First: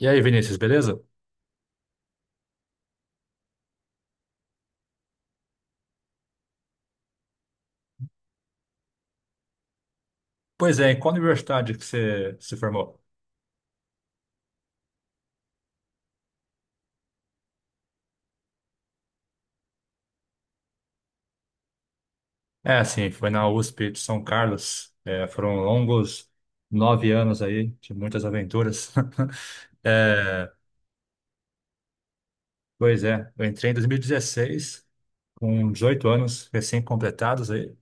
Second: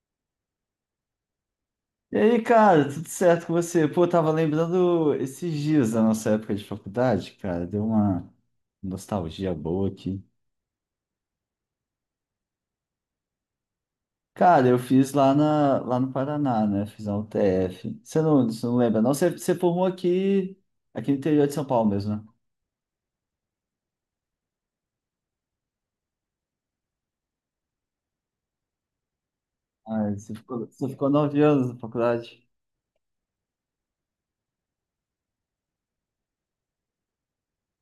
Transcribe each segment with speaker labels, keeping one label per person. Speaker 1: E aí, Vinícius, beleza?
Speaker 2: E aí, cara, tudo certo com você? Pô, eu tava lembrando esses dias da nossa época de faculdade, cara, deu uma nostalgia boa aqui.
Speaker 1: Pois é, em qual universidade que você se formou?
Speaker 2: Cara, eu fiz lá, lá no Paraná, né? Fiz a UTF. Você não lembra, não? Você formou aqui, aqui no interior de São Paulo mesmo, né?
Speaker 1: É, sim, foi na USP de São Carlos. É, foram longos 9 anos aí, de muitas aventuras.
Speaker 2: Ah, é, você
Speaker 1: É,
Speaker 2: ficou, você ficou 9 anos na faculdade?
Speaker 1: pois é, eu entrei em 2016, com 18 anos recém-completados aí.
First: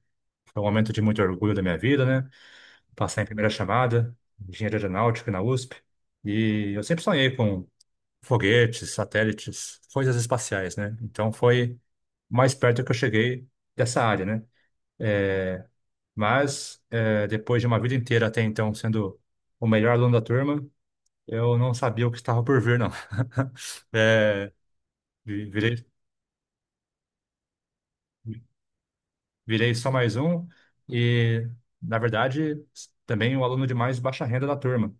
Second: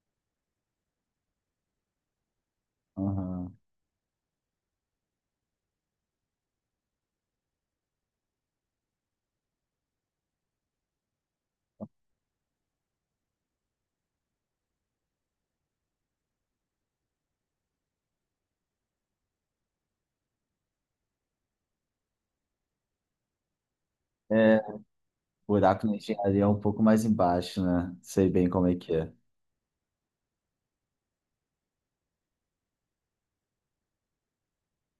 Speaker 1: Foi um momento de muito orgulho da minha vida, né? Passar em primeira
Speaker 2: Aham.
Speaker 1: chamada, engenharia aeronáutica na USP. E eu sempre sonhei com foguetes, satélites, coisas espaciais, né? Então foi o mais perto que eu cheguei dessa área, né? Mas depois de uma vida inteira até então sendo o melhor aluno da turma, eu não sabia o que estava por vir, não. Eh,
Speaker 2: É,
Speaker 1: vi- virei,
Speaker 2: buraco na engenharia é um pouco mais embaixo, né? Sei bem como é que é.
Speaker 1: virei só mais um e, na verdade, também o aluno de mais baixa renda da turma.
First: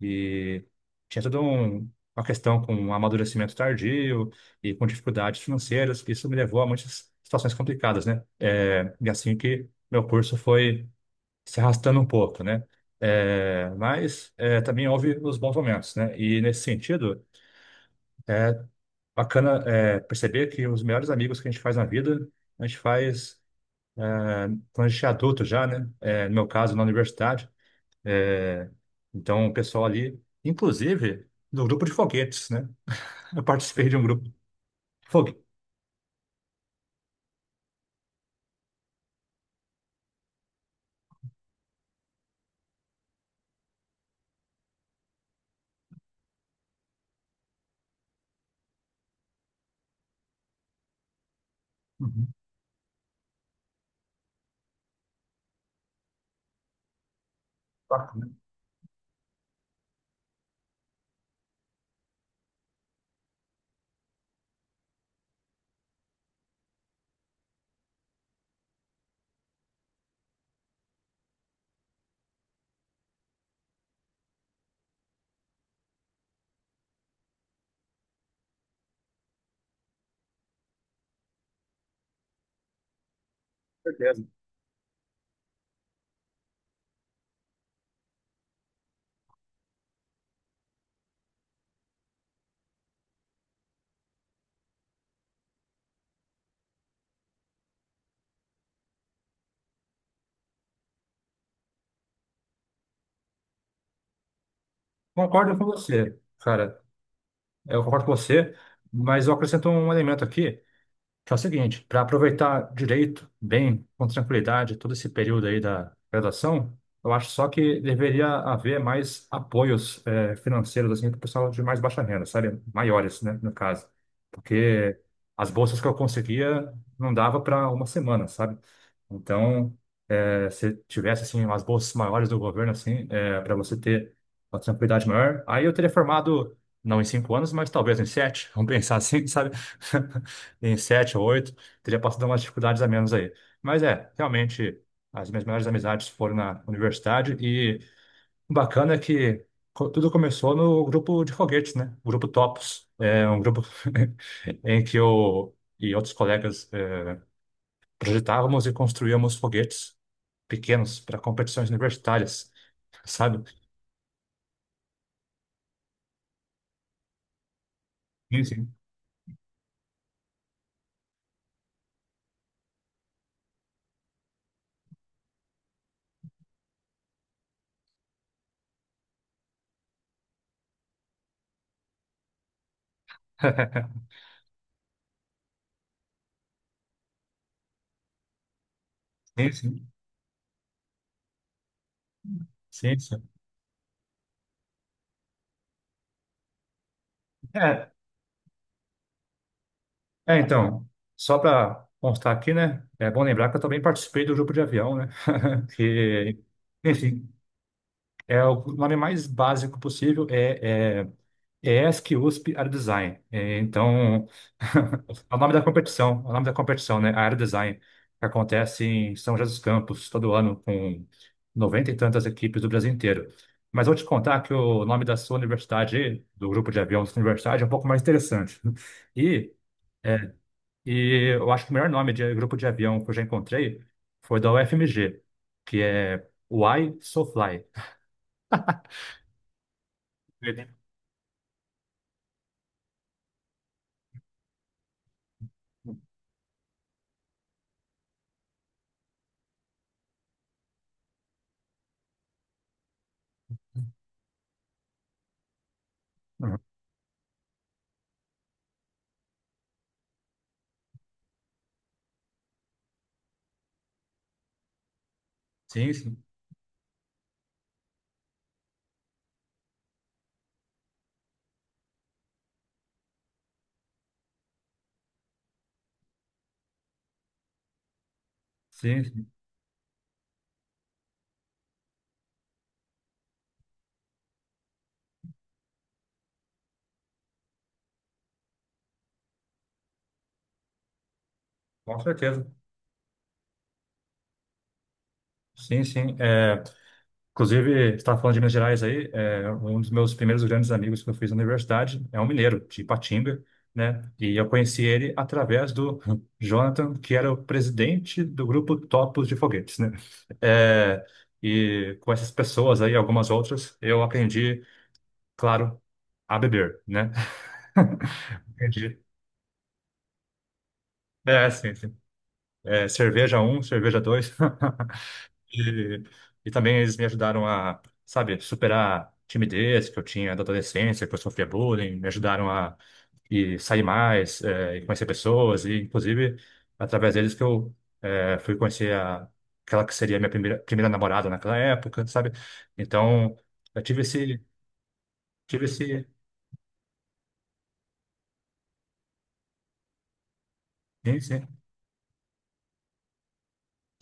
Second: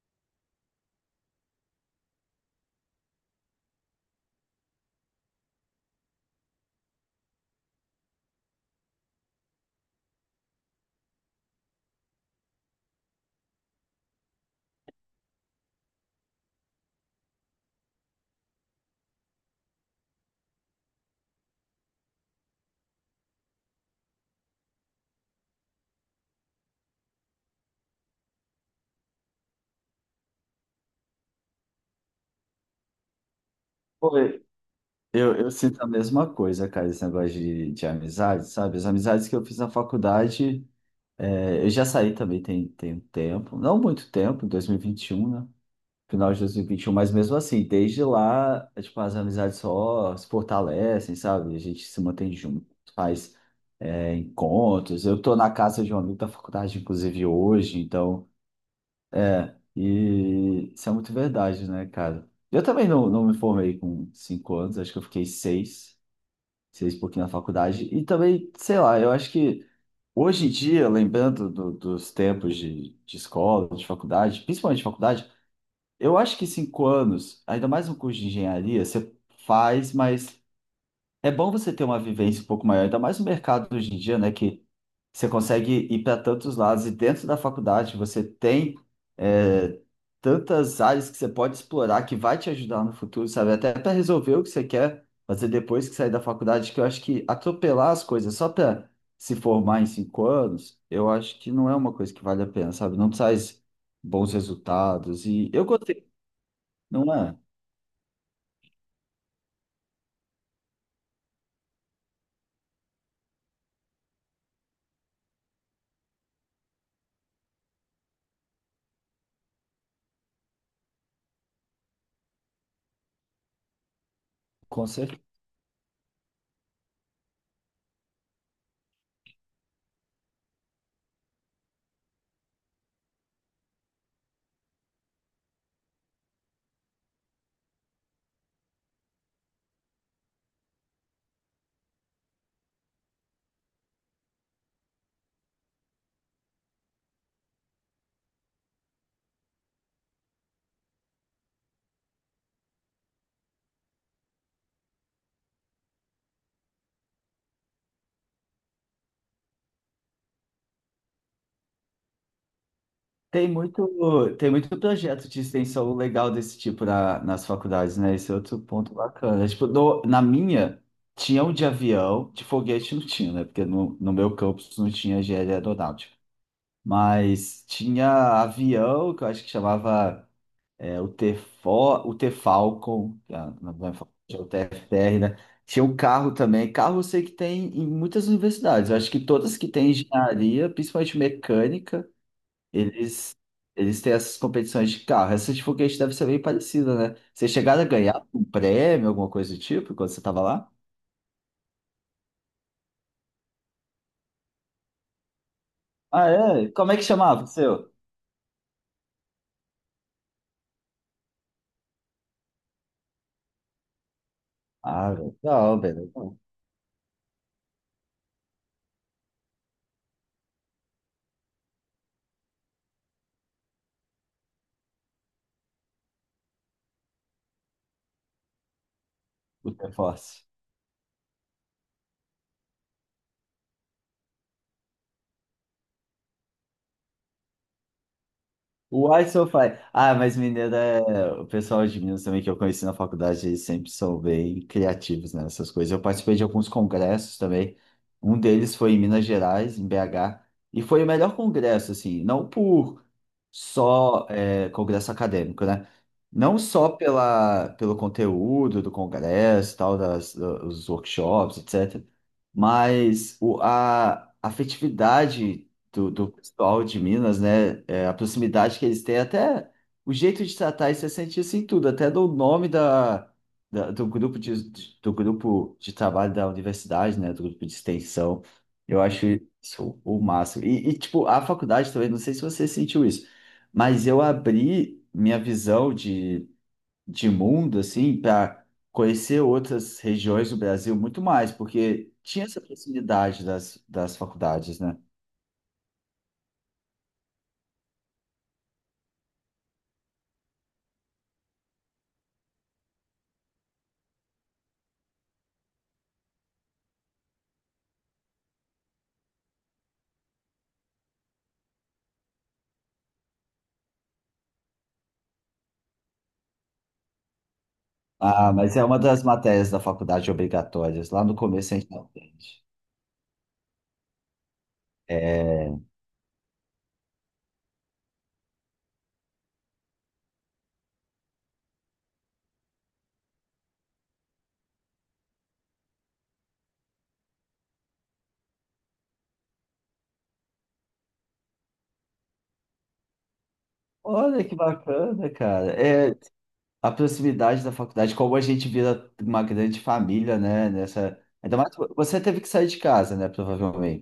Speaker 1: E tinha toda uma questão com amadurecimento tardio e com dificuldades financeiras, que isso me levou a muitas situações complicadas, né? É, e assim que meu curso foi se arrastando um pouco, né? É, mas é, também houve os bons momentos, né? E nesse sentido, bacana é, perceber que os melhores amigos que a gente faz na vida, a gente faz é, quando a gente é adulto já, né? É, no meu caso, na universidade. É, então, o pessoal ali, inclusive, do grupo de foguetes, né? Eu participei de um
Speaker 2: Pô,
Speaker 1: grupo de
Speaker 2: Eu,
Speaker 1: foguetes.
Speaker 2: eu sinto a mesma coisa, cara, esse negócio de amizade, sabe? As amizades que eu fiz na faculdade, eu já saí também tem, tem um tempo, não muito tempo, em 2021, né? Final de 2021, mas mesmo assim, desde lá, é, tipo, as amizades só se fortalecem, sabe? A gente se mantém
Speaker 1: Uhum.
Speaker 2: junto, faz, é, encontros. Eu tô na casa de um amigo da faculdade, inclusive, hoje,
Speaker 1: Ah,
Speaker 2: então,
Speaker 1: com
Speaker 2: e isso é muito verdade, né, cara? Eu também não, não me formei com 5 anos, acho que eu fiquei seis e pouquinho na faculdade. E também, sei lá, eu acho que hoje em dia, lembrando dos tempos de escola, de faculdade, principalmente de faculdade, eu acho que cinco anos, ainda mais um curso de engenharia, você faz, mas é bom você ter uma vivência um pouco maior, ainda mais no mercado hoje em dia,
Speaker 1: certeza.
Speaker 2: né? Que você consegue ir para tantos lados e dentro da faculdade você tem é, tantas áreas que você pode explorar que vai te ajudar no futuro, sabe? Até para resolver o que você quer fazer depois que sair da faculdade, que eu acho que atropelar as coisas só para se formar em 5 anos, eu acho que não é uma coisa que vale a pena, sabe? Não traz bons resultados e
Speaker 1: Concordo
Speaker 2: eu
Speaker 1: com
Speaker 2: gostei,
Speaker 1: você, cara.
Speaker 2: não é?
Speaker 1: Eu concordo com você, mas eu acrescento um elemento aqui, que é o seguinte, para aproveitar direito, bem, com tranquilidade, todo esse período aí da graduação, eu acho só que deveria haver mais apoios financeiros assim, para o pessoal de mais baixa renda, sabe? Maiores, né, no caso.
Speaker 2: Com
Speaker 1: Porque as bolsas que eu conseguia não dava para uma semana, sabe? Então, se tivesse assim, umas bolsas maiores do governo, assim, para você ter uma tranquilidade maior, aí eu teria formado, não em 5 anos, mas talvez em 7, vamos pensar assim, sabe? Em 7 ou 8, teria passado umas dificuldades a menos aí. Mas é, realmente, as minhas melhores amizades foram na universidade e o bacana é que tudo começou no grupo de foguetes, né? O grupo Topos. É um grupo em que eu e outros colegas projetávamos e construíamos foguetes pequenos para competições universitárias, sabe?
Speaker 2: tem muito, tem muito projeto de extensão legal desse tipo nas faculdades, né? Esse é
Speaker 1: Sim,
Speaker 2: outro
Speaker 1: sim.
Speaker 2: ponto bacana. Tipo, na minha, tinha um de avião, de foguete não tinha, né? Porque no meu campus não tinha engenharia aeronáutica. Mas tinha avião, que eu acho que chamava o T-Fo, o T-Falcon, que é a- não vai falar, tinha o TFR, né? Tinha um carro também. Carro eu sei que tem em muitas universidades. Eu acho que
Speaker 1: Sim,
Speaker 2: todas que
Speaker 1: sim.
Speaker 2: têm engenharia, principalmente mecânica,
Speaker 1: Sim, sim.
Speaker 2: eles, eles têm essas competições de carro. Essa de foguete deve ser bem parecida, né? Vocês chegaram a
Speaker 1: É,
Speaker 2: ganhar um prêmio, alguma coisa do tipo, quando você
Speaker 1: é,
Speaker 2: estava lá?
Speaker 1: então, só para constar aqui, né? É bom lembrar que eu também participei do grupo de avião, né?
Speaker 2: Ah,
Speaker 1: Que,
Speaker 2: é? Como é que
Speaker 1: enfim,
Speaker 2: chamava o seu?
Speaker 1: é o nome mais básico possível é ESC USP Aero Design. É, então,
Speaker 2: Ah,
Speaker 1: é o nome da
Speaker 2: legal, velho.
Speaker 1: competição, é o
Speaker 2: Legal.
Speaker 1: nome da competição, né? Aero Design, que acontece em São José dos Campos todo ano com noventa e tantas equipes do Brasil inteiro. Mas vou te contar que o nome da sua universidade, aí, do grupo de aviões da sua universidade, é um pouco mais interessante. E
Speaker 2: O
Speaker 1: é,
Speaker 2: Force.
Speaker 1: e eu acho que o melhor nome de grupo de avião que eu já encontrei foi da UFMG, que é Why So Fly.
Speaker 2: Why so fine? Ah, mas mineiro é... O pessoal de Minas também que eu conheci na faculdade, eles sempre são bem criativos né, nessas coisas. Eu participei de alguns congressos também. Um deles foi em Minas Gerais, em BH. E foi o melhor congresso, assim, não por congresso acadêmico, né?
Speaker 1: Uhum.
Speaker 2: Não só pela, pelo conteúdo do congresso, tal, das, dos workshops, etc. Mas o, a afetividade
Speaker 1: Sim,
Speaker 2: do,
Speaker 1: sim,
Speaker 2: do pessoal de Minas, né? É, a proximidade que eles têm, até o jeito de tratar, e você sente isso em tudo, até do nome da, do grupo de, do grupo de trabalho da universidade, né? Do grupo de extensão. Eu
Speaker 1: sim,
Speaker 2: acho
Speaker 1: sim.
Speaker 2: isso o máximo. E, tipo, a faculdade também, não sei se você sentiu isso, mas eu abri minha visão de mundo, assim, para conhecer outras regiões do Brasil muito mais,
Speaker 1: Com
Speaker 2: porque
Speaker 1: certeza.
Speaker 2: tinha essa proximidade das, das faculdades, né?
Speaker 1: Sim, sim. É, inclusive, você estava falando de Minas Gerais aí, é, um dos meus primeiros grandes amigos que eu fiz na universidade é um mineiro, de Ipatinga, né? E eu conheci ele através do Jonathan, que era o presidente do grupo Topos de Foguetes, né? É, e com essas pessoas aí, algumas outras, eu aprendi claro, a beber, né?
Speaker 2: Ah, mas é uma
Speaker 1: Entendi.
Speaker 2: das matérias da faculdade obrigatórias. Lá no
Speaker 1: É,
Speaker 2: começo
Speaker 1: sim,
Speaker 2: a gente
Speaker 1: sim.
Speaker 2: não aprende.
Speaker 1: É, cerveja um, cerveja 2.
Speaker 2: É...
Speaker 1: E, e também eles me ajudaram a, sabe, superar a timidez que eu tinha da adolescência, que eu sofria bullying, me ajudaram a e sair mais, é, e conhecer pessoas, e inclusive através deles que eu é, fui conhecer a, aquela que seria a minha primeira namorada naquela época, sabe? Então, eu tive
Speaker 2: Olha
Speaker 1: esse,
Speaker 2: que bacana,
Speaker 1: tive
Speaker 2: cara.
Speaker 1: esse,
Speaker 2: É a proximidade da faculdade, como a gente vira uma grande família, né? Nessa...
Speaker 1: sim, sim,
Speaker 2: Ainda mais você teve que sair de casa, né?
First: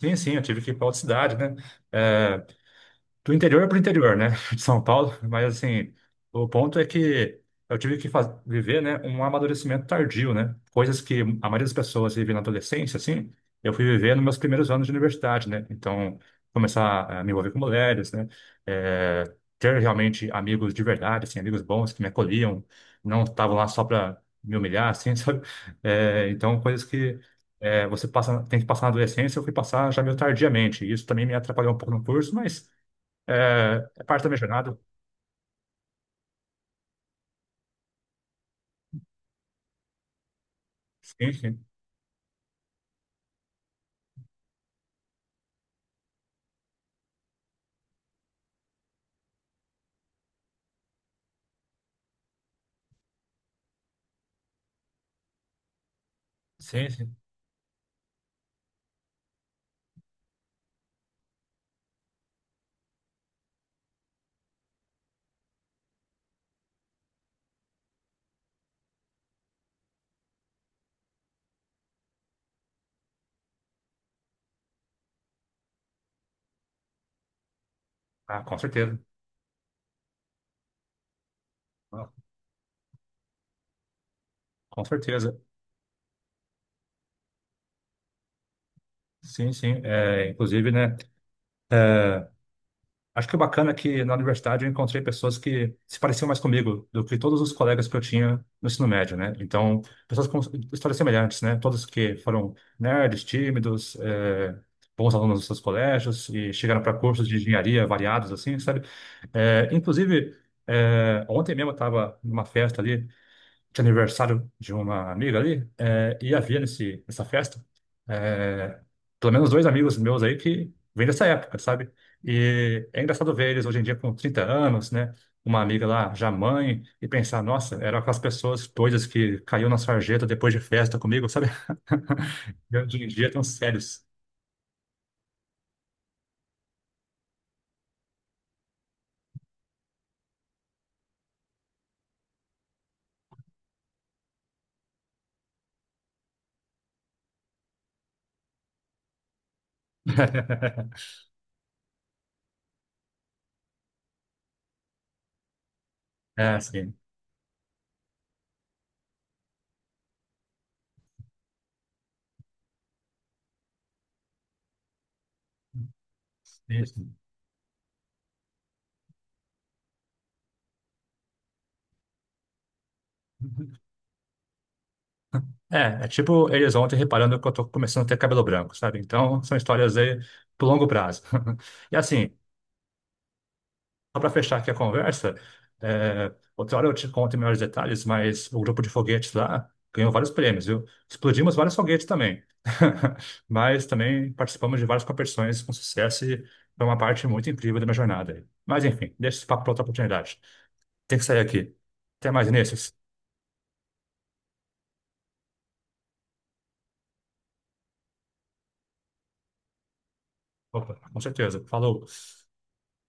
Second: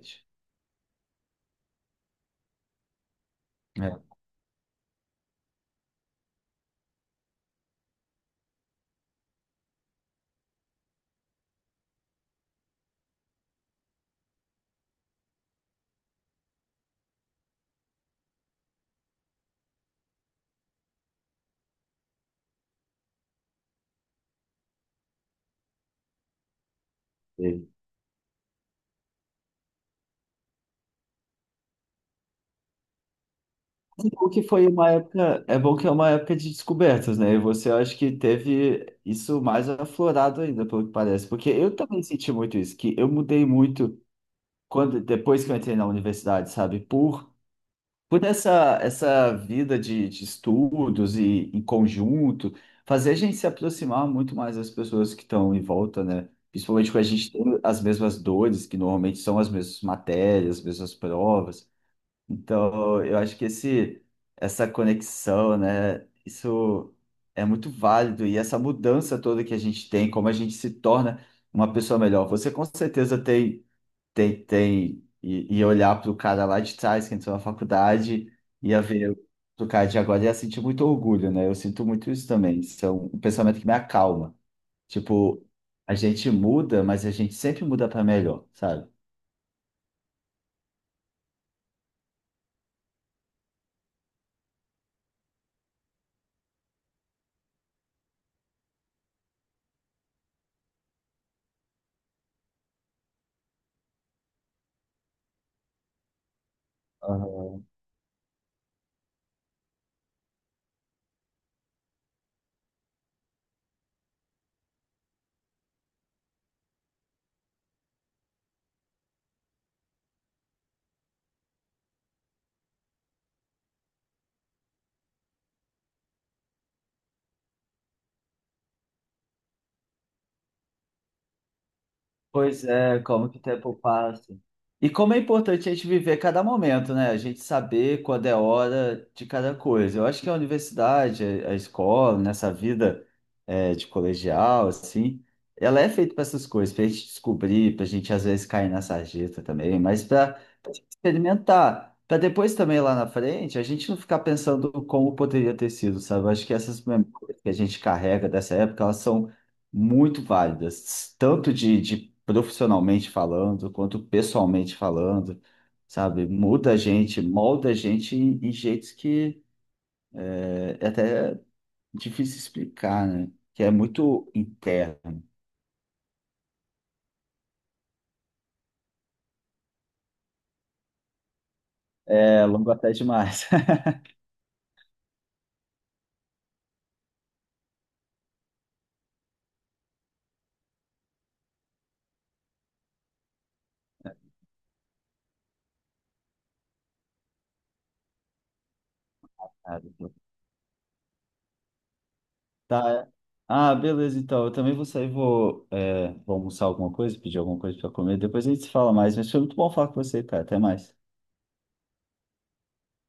Speaker 1: sim, sim, eu tive que ir para outra cidade, né? É, do interior para o
Speaker 2: É.
Speaker 1: interior, né, de São Paulo, mas assim, o ponto é que eu tive que viver, né, um amadurecimento tardio, né, coisas que a maioria das pessoas vive na adolescência, assim, eu fui viver nos meus primeiros anos de universidade, né, então começar a me envolver com mulheres, né, eh, ter realmente amigos de verdade, assim, amigos bons que me acolhiam, não estavam lá só para me humilhar, assim, sabe. Então coisas que
Speaker 2: Teve.
Speaker 1: você passa, tem que passar na adolescência, eu fui passar já meio tardiamente, e isso também me atrapalhou um pouco no curso, mas é, é
Speaker 2: Mas é
Speaker 1: parte da
Speaker 2: bom
Speaker 1: minha
Speaker 2: que foi
Speaker 1: jornada.
Speaker 2: uma época, é bom que é uma época de descobertas, né? E você acho que teve isso mais aflorado ainda, pelo que parece,
Speaker 1: Sim,
Speaker 2: porque
Speaker 1: sim.
Speaker 2: eu também senti muito isso, que eu mudei muito quando depois que eu entrei na universidade, sabe? Por essa, essa vida de estudos e em conjunto, fazer a gente se aproximar muito mais das pessoas que estão em volta, né? Principalmente
Speaker 1: Sim,
Speaker 2: quando a
Speaker 1: sim.
Speaker 2: gente tem as mesmas dores, que normalmente são as mesmas matérias, as mesmas provas. Então, eu acho que esse, essa conexão, né? Isso é muito válido e essa mudança toda que a gente tem, como a gente se torna uma pessoa melhor. Você com certeza tem tentei e olhar pro cara lá de trás que entrou na faculdade,
Speaker 1: Ah, com
Speaker 2: ia
Speaker 1: certeza.
Speaker 2: ver pro cara de agora, ia sentir muito orgulho, né? Eu sinto
Speaker 1: Ah,
Speaker 2: muito isso também. Isso é um pensamento que me acalma.
Speaker 1: com certeza.
Speaker 2: Tipo, a gente muda, mas a gente sempre muda para melhor, sabe?
Speaker 1: Sim, sim. É, inclusive, né? É, acho que o bacana é que na universidade eu encontrei pessoas que se pareciam mais comigo do que todos os colegas que eu tinha no ensino médio, né? Então, pessoas com histórias semelhantes, né? Todos que foram nerds, tímidos, é, bons alunos dos seus colégios e chegaram para cursos de engenharia variados, assim, sabe? É, inclusive, é, ontem mesmo eu estava numa festa ali de aniversário de uma amiga ali, é, e havia nessa festa, é, pelo menos dois amigos meus aí que vêm dessa época, sabe? E é engraçado ver eles hoje em dia com 30 anos, né? Uma amiga lá já mãe, e pensar, nossa, eram aquelas pessoas doidas que caiu na sarjeta depois de festa comigo, sabe?
Speaker 2: Pois
Speaker 1: E
Speaker 2: é,
Speaker 1: hoje em
Speaker 2: como
Speaker 1: dia
Speaker 2: que o
Speaker 1: tão
Speaker 2: tempo
Speaker 1: sérios.
Speaker 2: passa. E como é importante a gente viver cada momento, né? A gente saber quando é hora de cada coisa. Eu acho que a universidade, a escola, nessa vida de colegial, assim, ela é feita para essas coisas, para a gente descobrir, para a gente às vezes cair na sarjeta também, mas para experimentar, para depois também lá na frente a gente não ficar pensando como poderia ter sido, sabe? Eu acho que
Speaker 1: É,
Speaker 2: essas memórias que a gente carrega dessa época, elas são muito válidas, tanto de profissionalmente falando, quanto pessoalmente falando, sabe? Muda a
Speaker 1: sim.
Speaker 2: gente, molda a gente em, em jeitos que é até difícil explicar, né? Que é muito interno.
Speaker 1: É, é tipo eles ontem reparando que eu tô começando a ter cabelo branco, sabe? Então, são histórias aí pro longo prazo. E assim,
Speaker 2: É longo até demais.
Speaker 1: só para fechar aqui a conversa, é, outra hora eu te conto em melhores detalhes, mas o grupo de foguetes lá ganhou vários prêmios, viu? Explodimos vários foguetes também. Mas também participamos de várias competições com sucesso e foi uma parte muito incrível da minha jornada aí. Mas enfim, deixa esse papo para outra oportunidade. Tem que sair aqui. Até mais,
Speaker 2: Tá.
Speaker 1: Vinícius.
Speaker 2: É. Ah, beleza, então. Eu também vou sair, vou, é, vou almoçar alguma coisa, pedir alguma coisa para comer. Depois a gente se fala mais. Mas foi muito bom falar com você, cara. Até
Speaker 1: Opa,
Speaker 2: mais.
Speaker 1: com certeza. Falou.